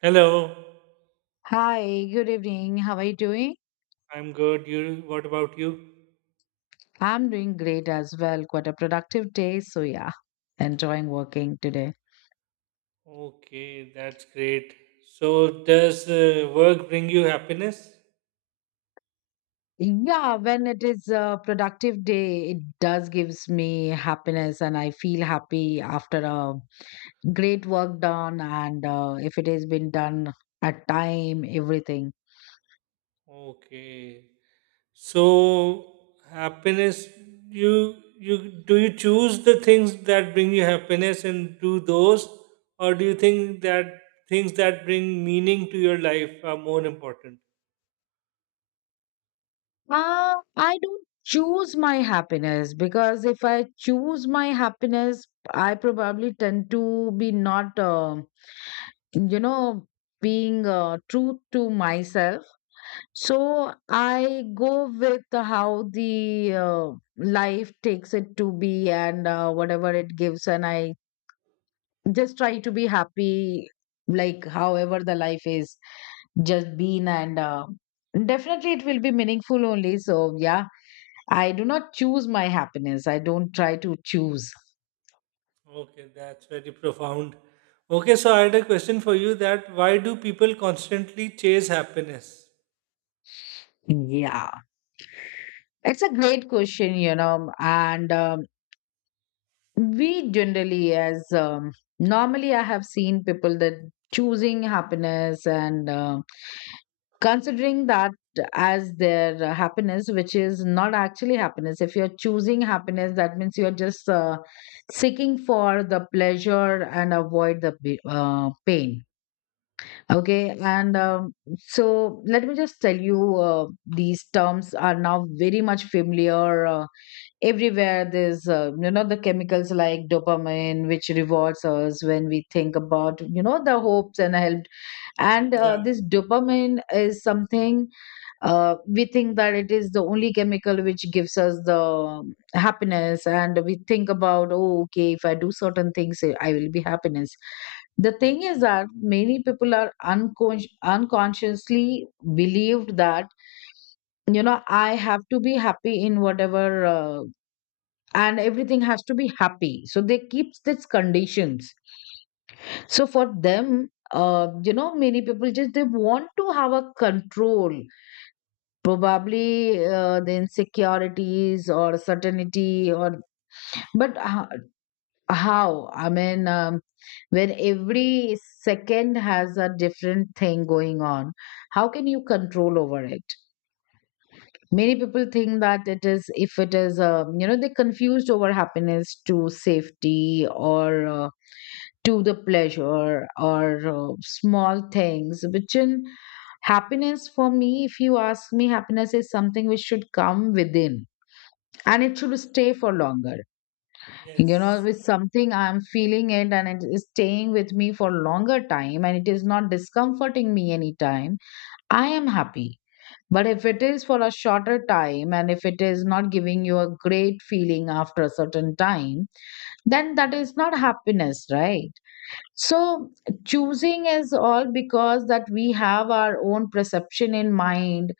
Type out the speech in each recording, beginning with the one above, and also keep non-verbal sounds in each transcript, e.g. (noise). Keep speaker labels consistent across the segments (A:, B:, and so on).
A: Hello,
B: Hi, good evening. How are you doing?
A: I'm good. You, what about you?
B: I'm doing great as well. Quite a productive day. So, yeah, enjoying working today.
A: Okay, that's great. So, does work bring you happiness?
B: Yeah, when it is a productive day, it does gives me happiness, and I feel happy after a great work done, and if it has been done at time, everything.
A: Okay. So, happiness, you you do you choose the things that bring you happiness and do those, or do you think that things that bring meaning to your life are more important?
B: I don't choose my happiness, because if I choose my happiness, I probably tend to be not, you know, being true to myself. So I go with how the life takes it to be, and whatever it gives, and I just try to be happy, like however the life is just been, and definitely it will be meaningful only. So yeah. I do not choose my happiness. I don't try to choose.
A: Okay, that's very profound. Okay, so I had a question for you: that why do people constantly chase happiness?
B: Yeah. It's a great question. And we generally, as normally, I have seen people that choosing happiness and considering that as their happiness, which is not actually happiness. If you're choosing happiness, that means you're just seeking for the pleasure and avoid the pain. Okay, and so let me just tell you, these terms are now very much familiar everywhere. There's, the chemicals like dopamine, which rewards us when we think about, you know, the hopes and help, and
A: Yeah.
B: this dopamine is something we think that it is the only chemical which gives us the happiness, and we think about, oh, okay, if I do certain things, I will be happiness. The thing is that many people are unconsciously believed that, you know, I have to be happy in whatever, and everything has to be happy, so they keep these conditions. So for them, many people just they want to have a control. Probably the insecurities or certainty, or but how? I mean, when every second has a different thing going on, how can you control over it? Many people think that, it is if it is, they confused over happiness to safety, or. To the pleasure or small things which in happiness. For me, if you ask me, happiness is something which should come within, and it should stay for longer, you know,
A: Yes.
B: with something I'm feeling it, and it is staying with me for longer time, and it is not discomforting me anytime, I am happy. But if it is for a shorter time, and if it is not giving you a great feeling after a certain time, then that is not happiness, right? So choosing is all because that we have our own perception in mind.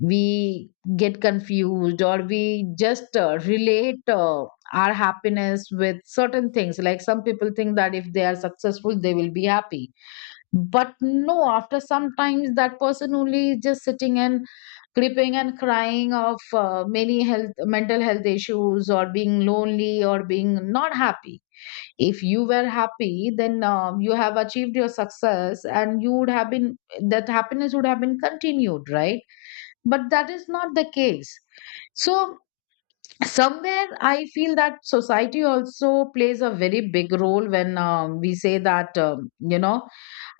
B: We get confused, or we just relate our happiness with certain things. Like some people think that if they are successful, they will be happy. But no, after sometimes that person only is just sitting and creeping and crying of many health, mental health issues, or being lonely, or being not happy. If you were happy, then you have achieved your success, and you would have been, that happiness would have been continued, right? But that is not the case. So somewhere I feel that society also plays a very big role, when we say that, you know,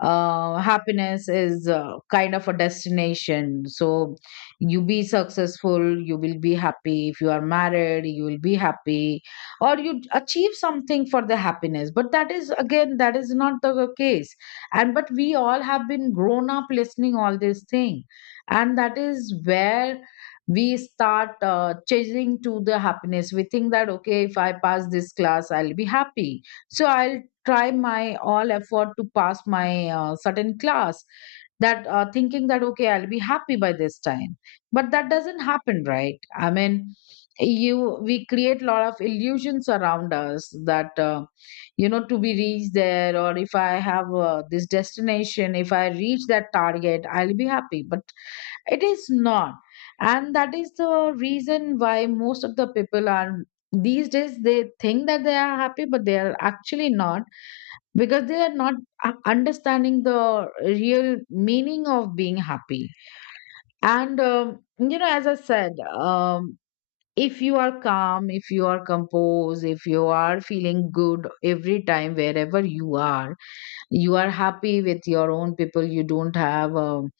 B: happiness is kind of a destination. So you be successful, you will be happy. If you are married, you will be happy, or you achieve something for the happiness. But that is, again, that is not the case. And but we all have been grown up listening all this thing, and that is where we start chasing to the happiness. We think that, okay, if I pass this class, I'll be happy, so I'll try my all effort to pass my certain class. That thinking that, okay, I'll be happy by this time, but that doesn't happen, right? I mean, you we create a lot of illusions around us, that you know, to be reached there, or if I have this destination, if I reach that target, I'll be happy, but it is not. And that is the reason why most of the people are, these days, they think that they are happy, but they are actually not, because they are not understanding the real meaning of being happy. And you know, as I said, if you are calm, if you are composed, if you are feeling good every time wherever you are, you are happy with your own people, you don't have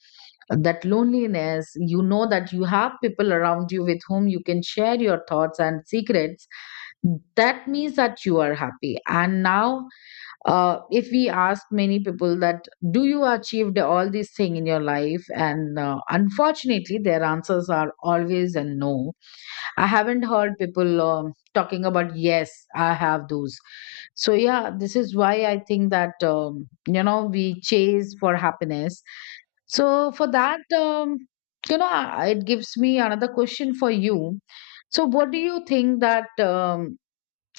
B: that loneliness, you know, that you have people around you with whom you can share your thoughts and secrets, that means that you are happy. And now if we ask many people that, do you achieved all these thing in your life, and unfortunately their answers are always a no. I haven't heard people talking about, yes, I have those. So yeah, this is why I think that, you know, we chase for happiness. So for that, you know, it gives me another question for you. So what do you think that,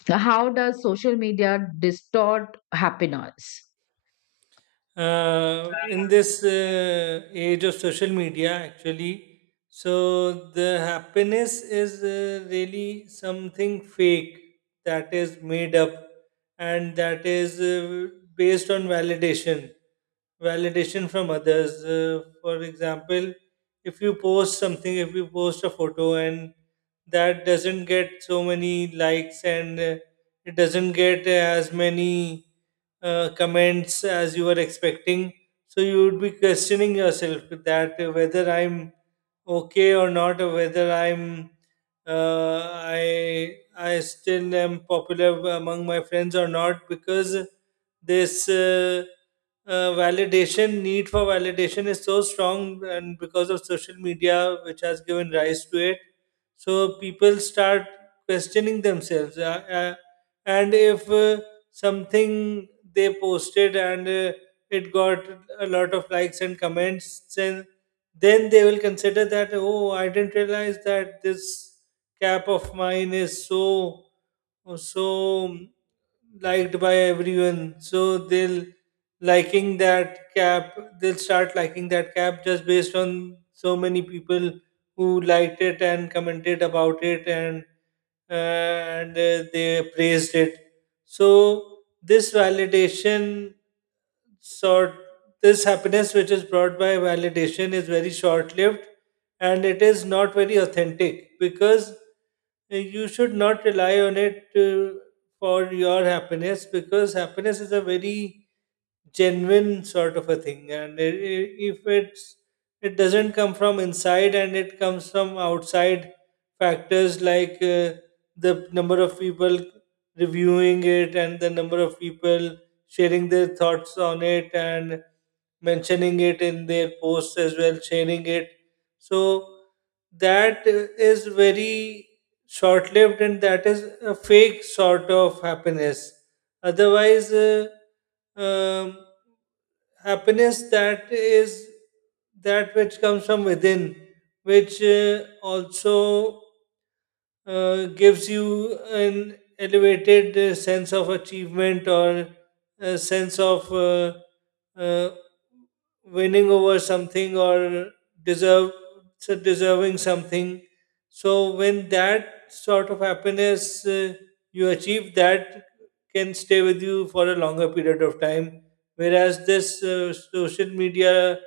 B: how does social media distort happiness?
A: In this age of social media, actually, so the happiness is really something fake that is made up, and that is based on validation, validation from others. For example, if you post something, if you post a photo and that doesn't get so many likes, and it doesn't get as many comments as you were expecting. So you would be questioning yourself that whether I'm okay or not, or whether I'm uh, I still am popular among my friends or not, because this validation, need for validation, is so strong, and because of social media, which has given rise to it, so people start questioning themselves. And if something they posted and it got a lot of likes and comments, and then they will consider that, oh, I didn't realize that this cap of mine is so, so liked by everyone. So they'll liking that cap, they'll start liking that cap just based on so many people who liked it and commented about it and they praised it. So this validation sort, this happiness which is brought by validation, is very short lived, and it is not very authentic because you should not rely on it for your happiness, because happiness is a very genuine sort of a thing, and if it's, it doesn't come from inside and it comes from outside factors like the number of people reviewing it and the number of people sharing their thoughts on it and mentioning it in their posts as well, sharing it. So that is very short lived, and that is a fake sort of happiness. Otherwise, um, happiness that is, that which comes from within, which also gives you an elevated sense of achievement, or a sense of uh, winning over something, or deserve so deserving something. So when that sort of happiness you achieve, that can stay with you for a longer period of time. Whereas this social media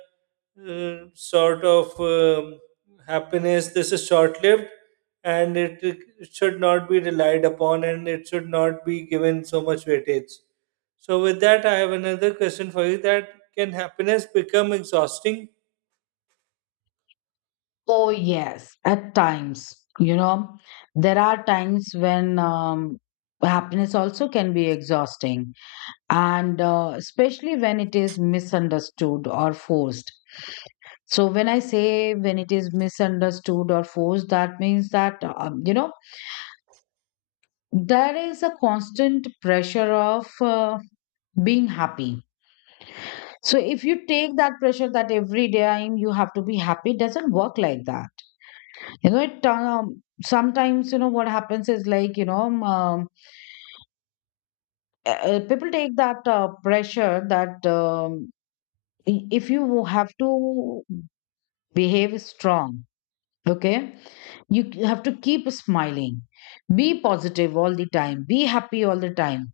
A: sort of happiness, this is short lived, and it should not be relied upon, and it should not be given so much weightage. So, with that, I have another question for you: that can happiness become exhausting?
B: Oh, yes, at times, you know, there are times when happiness also can be exhausting, and especially when it is misunderstood or forced. So when I say when it is misunderstood or forced, that means that, you know, there is a constant pressure of being happy. So if you take that pressure, that every day, you have to be happy, it doesn't work like that. You know, it sometimes, you know, what happens is, like, you know, people take that pressure that, if you have to behave strong, okay, you have to keep smiling, be positive all the time, be happy all the time.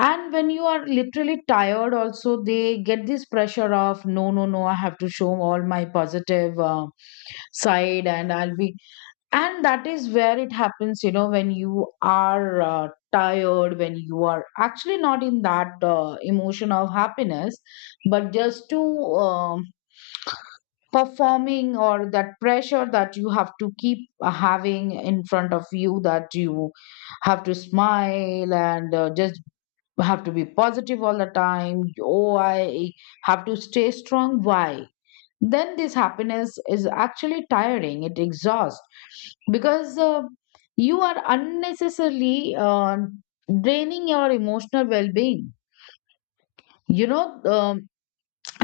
B: And when you are literally tired also, they get this pressure of, no, no, no, I have to show all my positive side, and I'll be, and that is where it happens, you know, when you are tired, when you are actually not in that emotion of happiness, but just to um, performing, or that pressure that you have to keep having in front of you that you have to smile, and just you have to be positive all the time. Oh, I have to stay strong. Why? Then this happiness is actually tiring. It exhausts, because you are unnecessarily draining your emotional well-being. You know,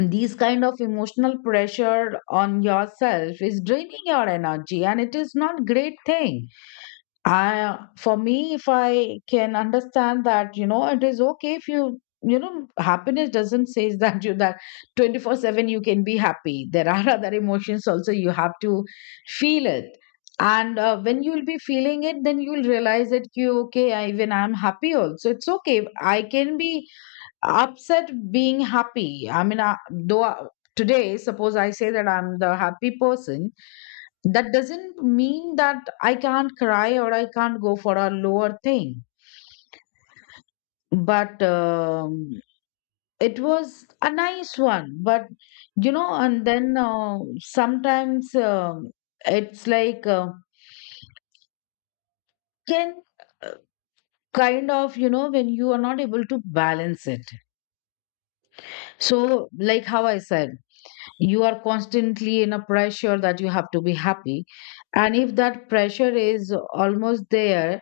B: these kind of emotional pressure on yourself is draining your energy, and it is not great thing. I, for me, if I can understand that, you know, it is okay if you, you know, happiness doesn't say (laughs) that you that 24/7 you can be happy. There are (laughs) other emotions also, you have to feel it. And when you'll be feeling it, then you'll realize that you, okay, I, even I'm happy also. It's okay. I can be upset being happy. I mean, I, though today, suppose I say that I'm the happy person, that doesn't mean that I can't cry or I can't go for a lower thing. But it was a nice one. But you know, and then sometimes it's like can, uh, kind of, you know, when you are not able to balance it. So, like how I said, you are constantly in a pressure that you have to be happy, and if that pressure is almost there,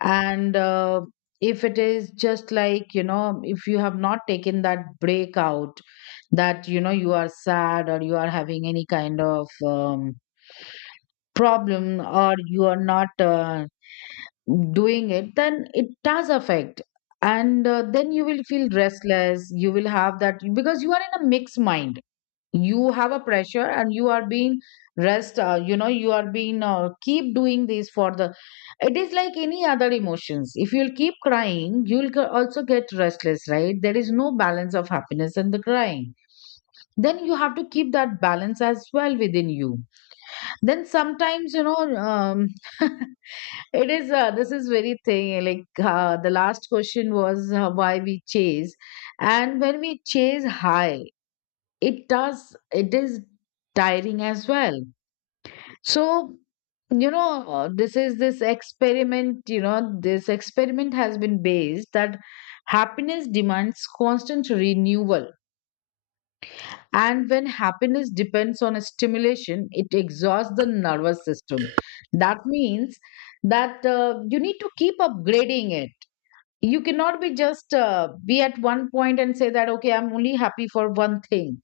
B: and if it is just like, you know, if you have not taken that break out, that you know you are sad, or you are having any kind of problem, or you are not doing it, then it does affect. And then you will feel restless. You will have that, because you are in a mixed mind. You have a pressure, and you are being, rest you know, you are being keep doing this for the, it is like any other emotions, if you'll keep crying, you'll also get restless, right? There is no balance of happiness and the crying. Then you have to keep that balance as well within you. Then sometimes, you know, (laughs) it is this is very thing, like the last question was, why we chase. And when we chase high, it does, it is tiring as well. So, you know, this is this experiment, you know, this experiment has been based that happiness demands constant renewal. And when happiness depends on stimulation, it exhausts the nervous system. That means that you need to keep upgrading it. You cannot be just be at one point and say that, okay, I'm only happy for one thing.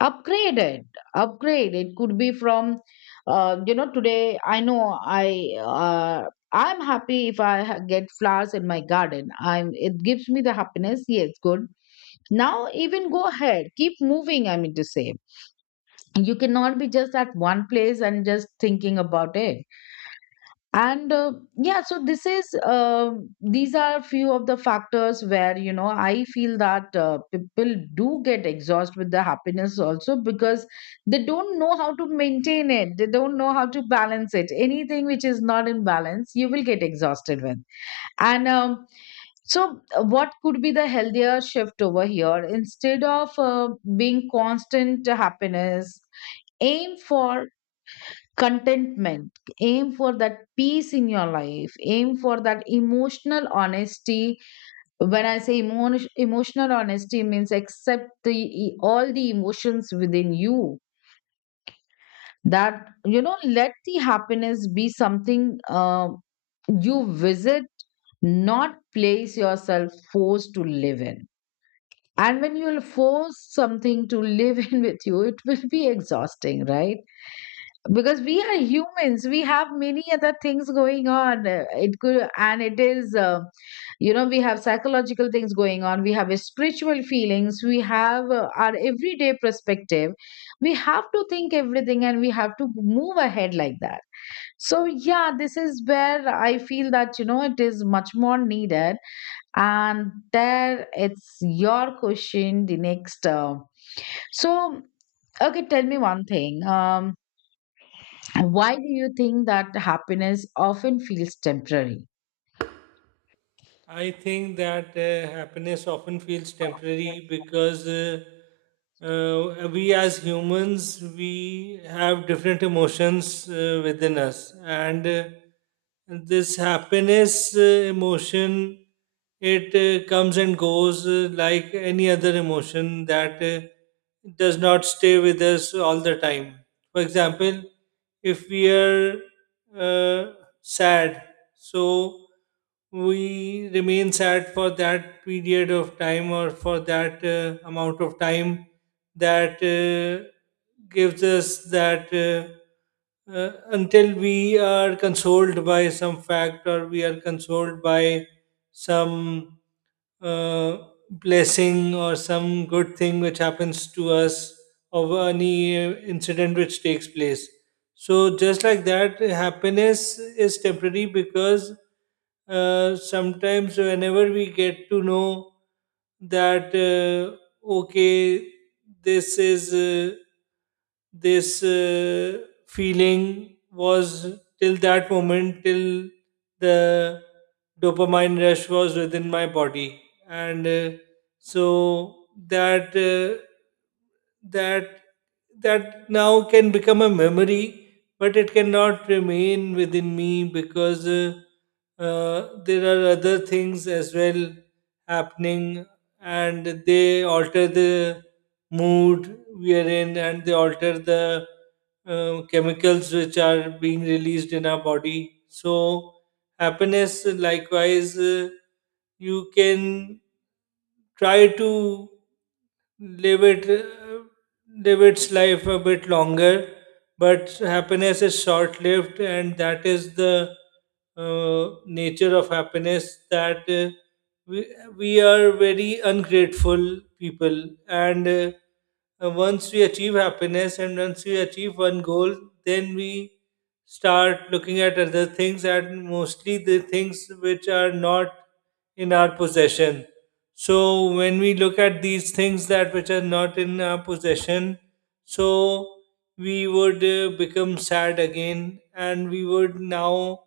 B: Upgraded, upgrade it could be from, you know, today, I know, I uh, I'm happy if I get flowers in my garden. I'm, it gives me the happiness. Yes, good. Now even go ahead, keep moving, I mean to say, you cannot be just at one place and just thinking about it. And yeah, so this is, these are few of the factors where you know I feel that people do get exhausted with the happiness also, because they don't know how to maintain it, they don't know how to balance it. Anything which is not in balance, you will get exhausted with. And um, so uh, what could be the healthier shift over here, instead of being constant happiness? Aim for contentment, aim for that peace in your life, aim for that emotional honesty. When I say emotional honesty means accept all the emotions within you, that you know, let the happiness be something uh, you visit, not place yourself forced to live in. And when you'll force something to (laughs) live in with you, it will be exhausting, right? Because we are humans, we have many other things going on. It could, and it is, you know, we have psychological things going on, we have spiritual feelings, we have our everyday perspective. We have to think everything and we have to move ahead like that. So yeah, this is where I feel that you know it is much more needed. And there it's your question, the next. So, okay, tell me one thing. Why do you think that happiness often feels temporary?
A: I think that happiness often feels temporary because we as humans, we have different emotions within us, and this happiness emotion, it comes and goes like any other emotion that does not stay with us all the time. For example, if we are uh, sad, so we remain sad for that period of time, or for that amount of time, that gives us that until we are consoled by some fact, or we are consoled by some uh, blessing or some good thing which happens to us, or any incident which takes place. So, just like that, happiness is temporary because sometimes, whenever we get to know that, okay, this is. This feeling was till that moment, till the dopamine rush was within my body, and so that that that now can become a memory, but it cannot remain within me, because there are other things as well happening, and they alter the mood we are in, and they alter the chemicals which are being released in our body. So happiness, likewise, you can try to live it, live its life a bit longer, but happiness is short lived, and that is the uh, nature of happiness, that we, we are very ungrateful people, and once we achieve happiness and once we achieve one goal, then we start looking at other things, and mostly the things which are not in our possession. So when we look at these things that which are not in our possession, so we would become sad again, and we would now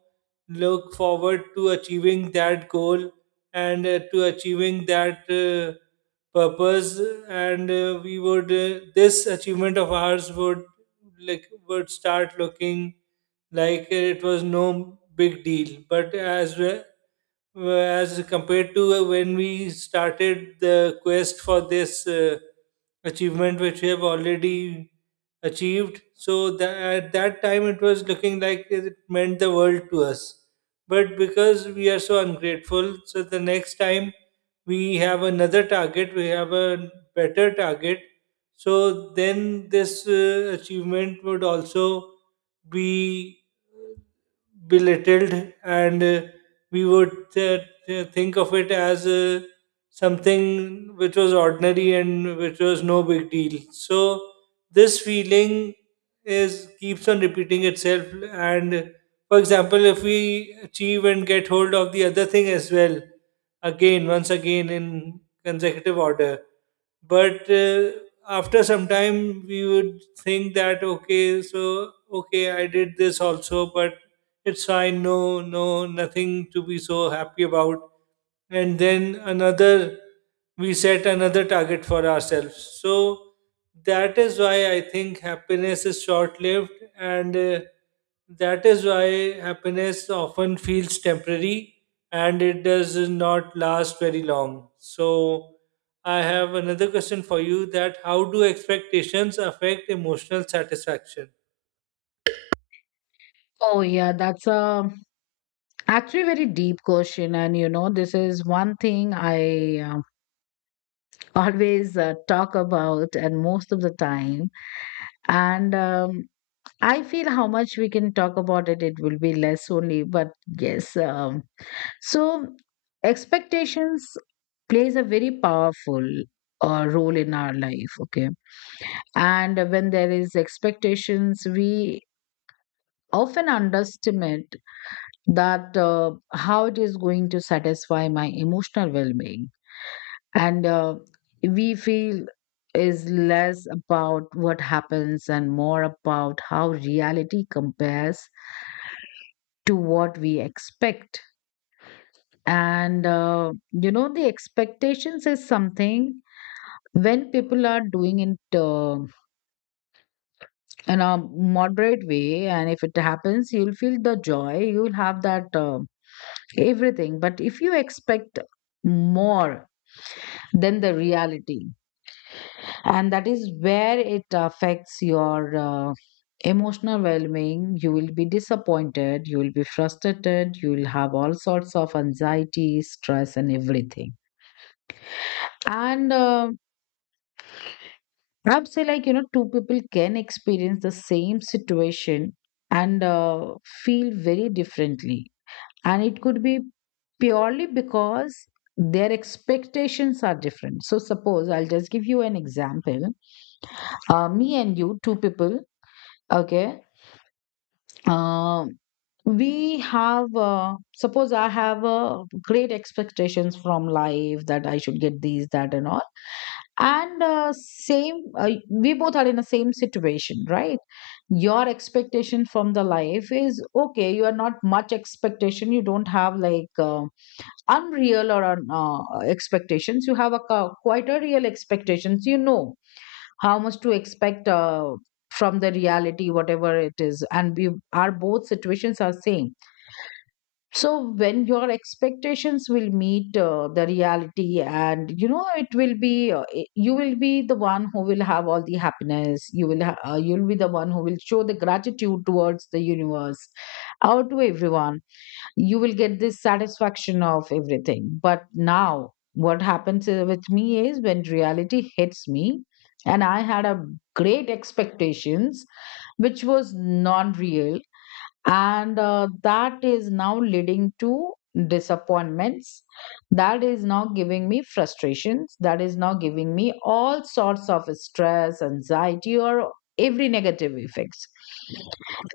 A: look forward to achieving that goal, and to achieving that purpose, and we would this achievement of ours would like would start looking like it was no big deal. Uh, as compared to when we started the quest for this achievement, which we have already achieved, so that at that time it was looking like it meant the world to us. But because we are so ungrateful, so the next time we have another target, we have a better target. So then this achievement would also be belittled, and we would think of it as something which was ordinary and which was no big deal. So this feeling is keeps on repeating itself, and for example, if we achieve and get hold of the other thing as well, again, once again, in consecutive order, but after some time we would think that, okay, so okay, I did this also, but it's fine, no, no, nothing to be so happy about. And then another, we set another target for ourselves. So that is why I think happiness is short lived, and that is why happiness often feels temporary, and it does not last very long. So I have another question for you: that how do expectations affect emotional satisfaction?
B: Oh, yeah, that's a, actually very deep question. And you know, this is one thing I always talk about, and most of the time. And I feel how much we can talk about it, it will be less only. But yes, so expectations plays a very powerful role in our life. Okay, and when there is expectations, we often underestimate that how it is going to satisfy my emotional well-being, and we feel is less about what happens and more about how reality compares to what we expect. And You know, the expectations is something, when people are doing it in a moderate way and if it happens, you'll feel the joy, you'll have that everything. But if you expect more than the reality, and that is where it affects your emotional well-being, you will be disappointed, you will be frustrated, you will have all sorts of anxiety, stress and everything. And I would say, like, you know, two people can experience the same situation and feel very differently. And it could be purely because their expectations are different. So, suppose I'll just give you an example. Me and you, two people, okay? Um we have, suppose I have great expectations from life, that I should get these, that and all. And same We both are in the same situation, right? Your expectation from the life is okay, you are not much expectation, you don't have like unreal or expectations. You have a quite a real expectations, you know how much to expect from the reality whatever it is, and we are both situations are same. So when your expectations will meet the reality and you know, it will be uh, you will be the one who will have all the happiness, you will you'll be the one who will show the gratitude towards the universe, out to everyone. You will get this satisfaction of everything. But now, what happens with me is, when reality hits me, and I had a great expectations which was non-real, and that is now leading to disappointments. That is now giving me frustrations. That is now giving me all sorts of stress, anxiety, or every negative effects.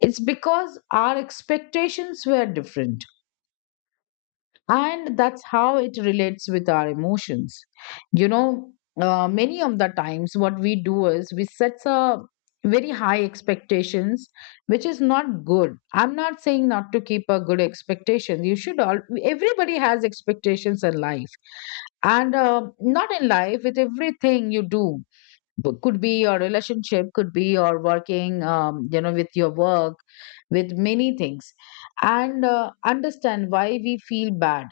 B: It's because our expectations were different, and that's how it relates with our emotions. You know, many of the times what we do is we set a very high expectations, which is not good. I'm not saying not to keep a good expectation, you should, all, everybody has expectations in life. And Not in life, with everything you do. But could be your relationship, could be your working, you know, with your work, with many things. And Understand why we feel bad.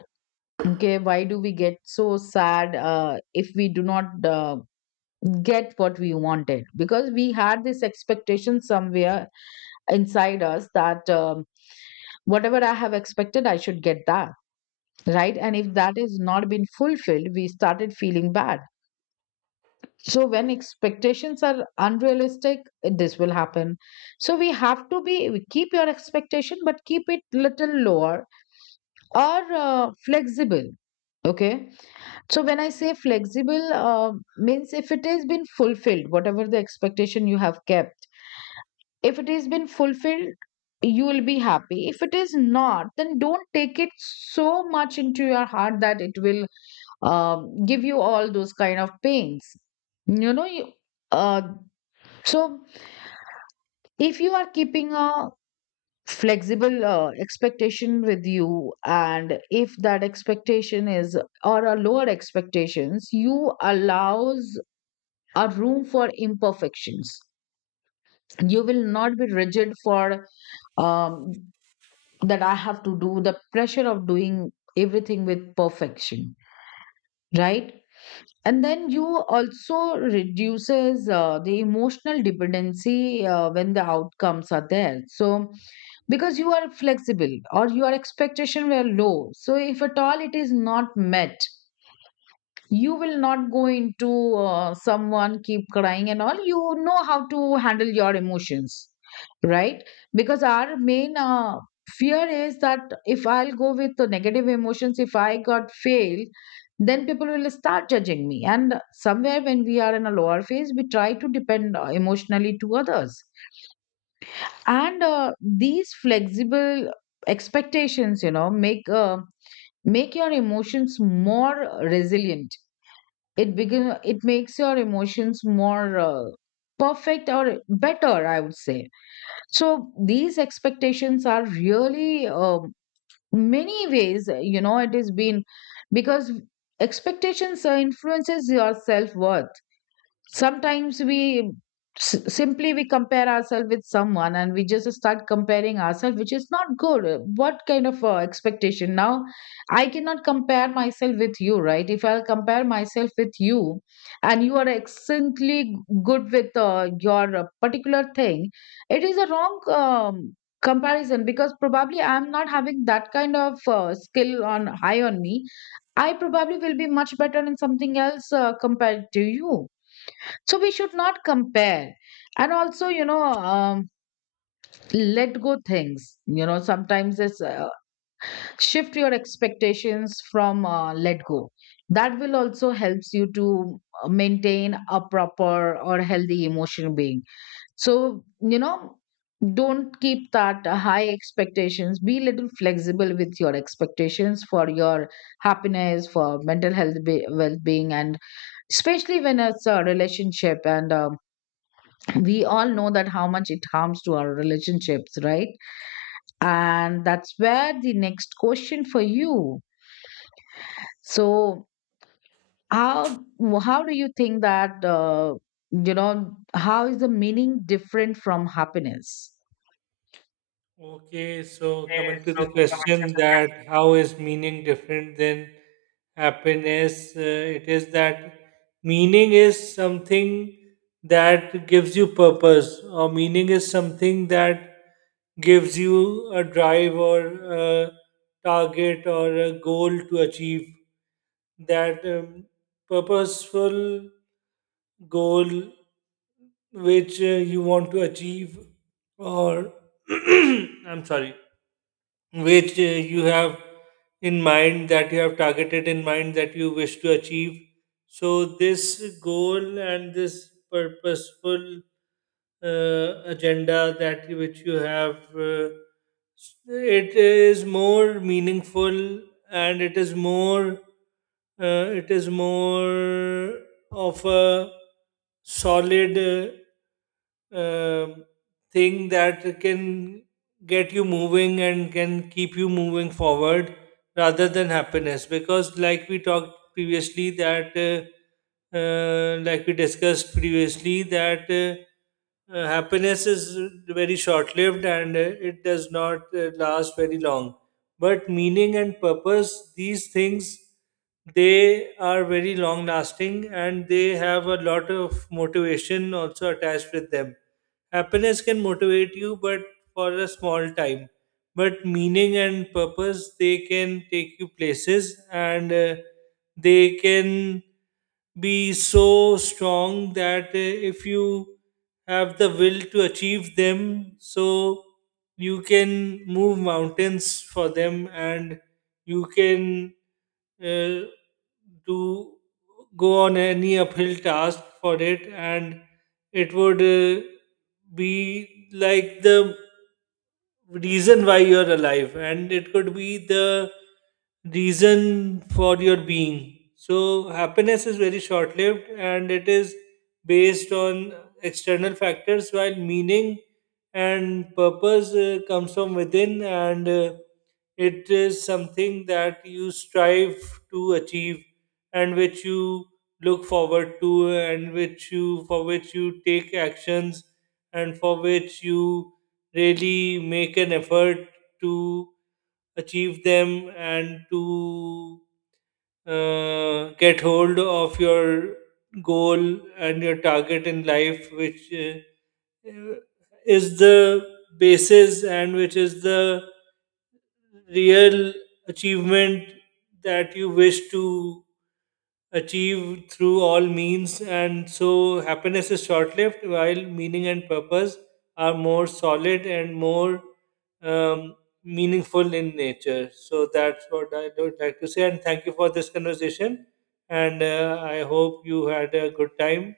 B: Okay, why do we get so sad if we do not get what we wanted? Because we had this expectation somewhere inside us that whatever I have expected I should get that, right? And if that is not been fulfilled, we started feeling bad. So when expectations are unrealistic, this will happen. So we have to be, keep your expectation but keep it little lower, or flexible. Okay, so when I say flexible, means if it has been fulfilled, whatever the expectation you have kept, if it has been fulfilled, you will be happy. If it is not, then don't take it so much into your heart that it will give you all those kind of pains. You know, you, uh, so if you are keeping a flexible expectation with you, and if that expectation is or a lower expectations, you allows a room for imperfections. You will not be rigid for um, that I have to do, the pressure of doing everything with perfection, right? And then you also reduces the emotional dependency when the outcomes are there. So because you are flexible or your expectation were low, so if at all it is not met, you will not go into someone keep crying and all, you know how to handle your emotions, right? Because our main fear is that, if I'll go with the negative emotions, if I got failed, then people will start judging me, and somewhere when we are in a lower phase we try to depend emotionally to others. And These flexible expectations, you know, make make your emotions more resilient. It begin, it makes your emotions more perfect or better, I would say. So these expectations are really many ways, you know, it has been, because expectations influences your self worth. Sometimes we, simply we compare ourselves with someone, and we just start comparing ourselves, which is not good. What kind of expectation now? I cannot compare myself with you, right? If I'll compare myself with you, and you are excellently good with your particular thing, it is a wrong comparison, because probably I'm not having that kind of skill on high on me. I probably will be much better in something else compared to you. So we should not compare. And also, you know, let go things, you know, sometimes it's shift your expectations from, let go. That will also helps you to maintain a proper or healthy emotional being. So you know, don't keep that high expectations, be little flexible with your expectations for your happiness, for mental health, well-being. And especially when it's a relationship, and we all know that how much it harms to our relationships, right? And that's where the next question for you. So, how how do you think that you know, how is the meaning different from happiness?
A: Okay, so coming to the question: that how is meaning different than happiness? It is that meaning is something that gives you purpose, or meaning is something that gives you a drive, or a target, or a goal to achieve. That purposeful goal which you want to achieve, or (clears throat) I'm sorry, which you have in mind, that you have targeted in mind, that you wish to achieve. So, this goal and this purposeful agenda that which you have, it is more meaningful, and it is more of a solid uh, um, thing that can get you moving and can keep you moving forward, rather than happiness, because like we talked previously that like we discussed previously that happiness is very short lived, and it does not last very long. But meaning and purpose, these things, they are very long lasting, and they have a lot of motivation also attached with them. Happiness can motivate you, but for a small time, but meaning and purpose, they can take you places, and they can be so strong that if you have the will to achieve them, so you can move mountains for them, and you can uh, do go on any uphill task for it, and it would be like the reason why you're alive, and it could be the reason for your being. So happiness is very short lived, and it is based on external factors, while meaning and purpose comes from within, and it is something that you strive to achieve, and which you look forward to, and which you for which you take actions, and for which you really make an effort to achieve them, and to get hold of your goal and your target in life, which uh, is the basis, and which is the real achievement that you wish to achieved through all means. And so happiness is short lived, while meaning and purpose are more solid and more um, meaningful in nature. So that's what I would like to say, and thank you for this conversation. And I hope you had a good time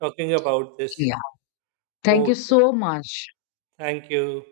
A: talking about this.
B: Yeah, thank you
A: Okay,
B: so much.
A: thank you.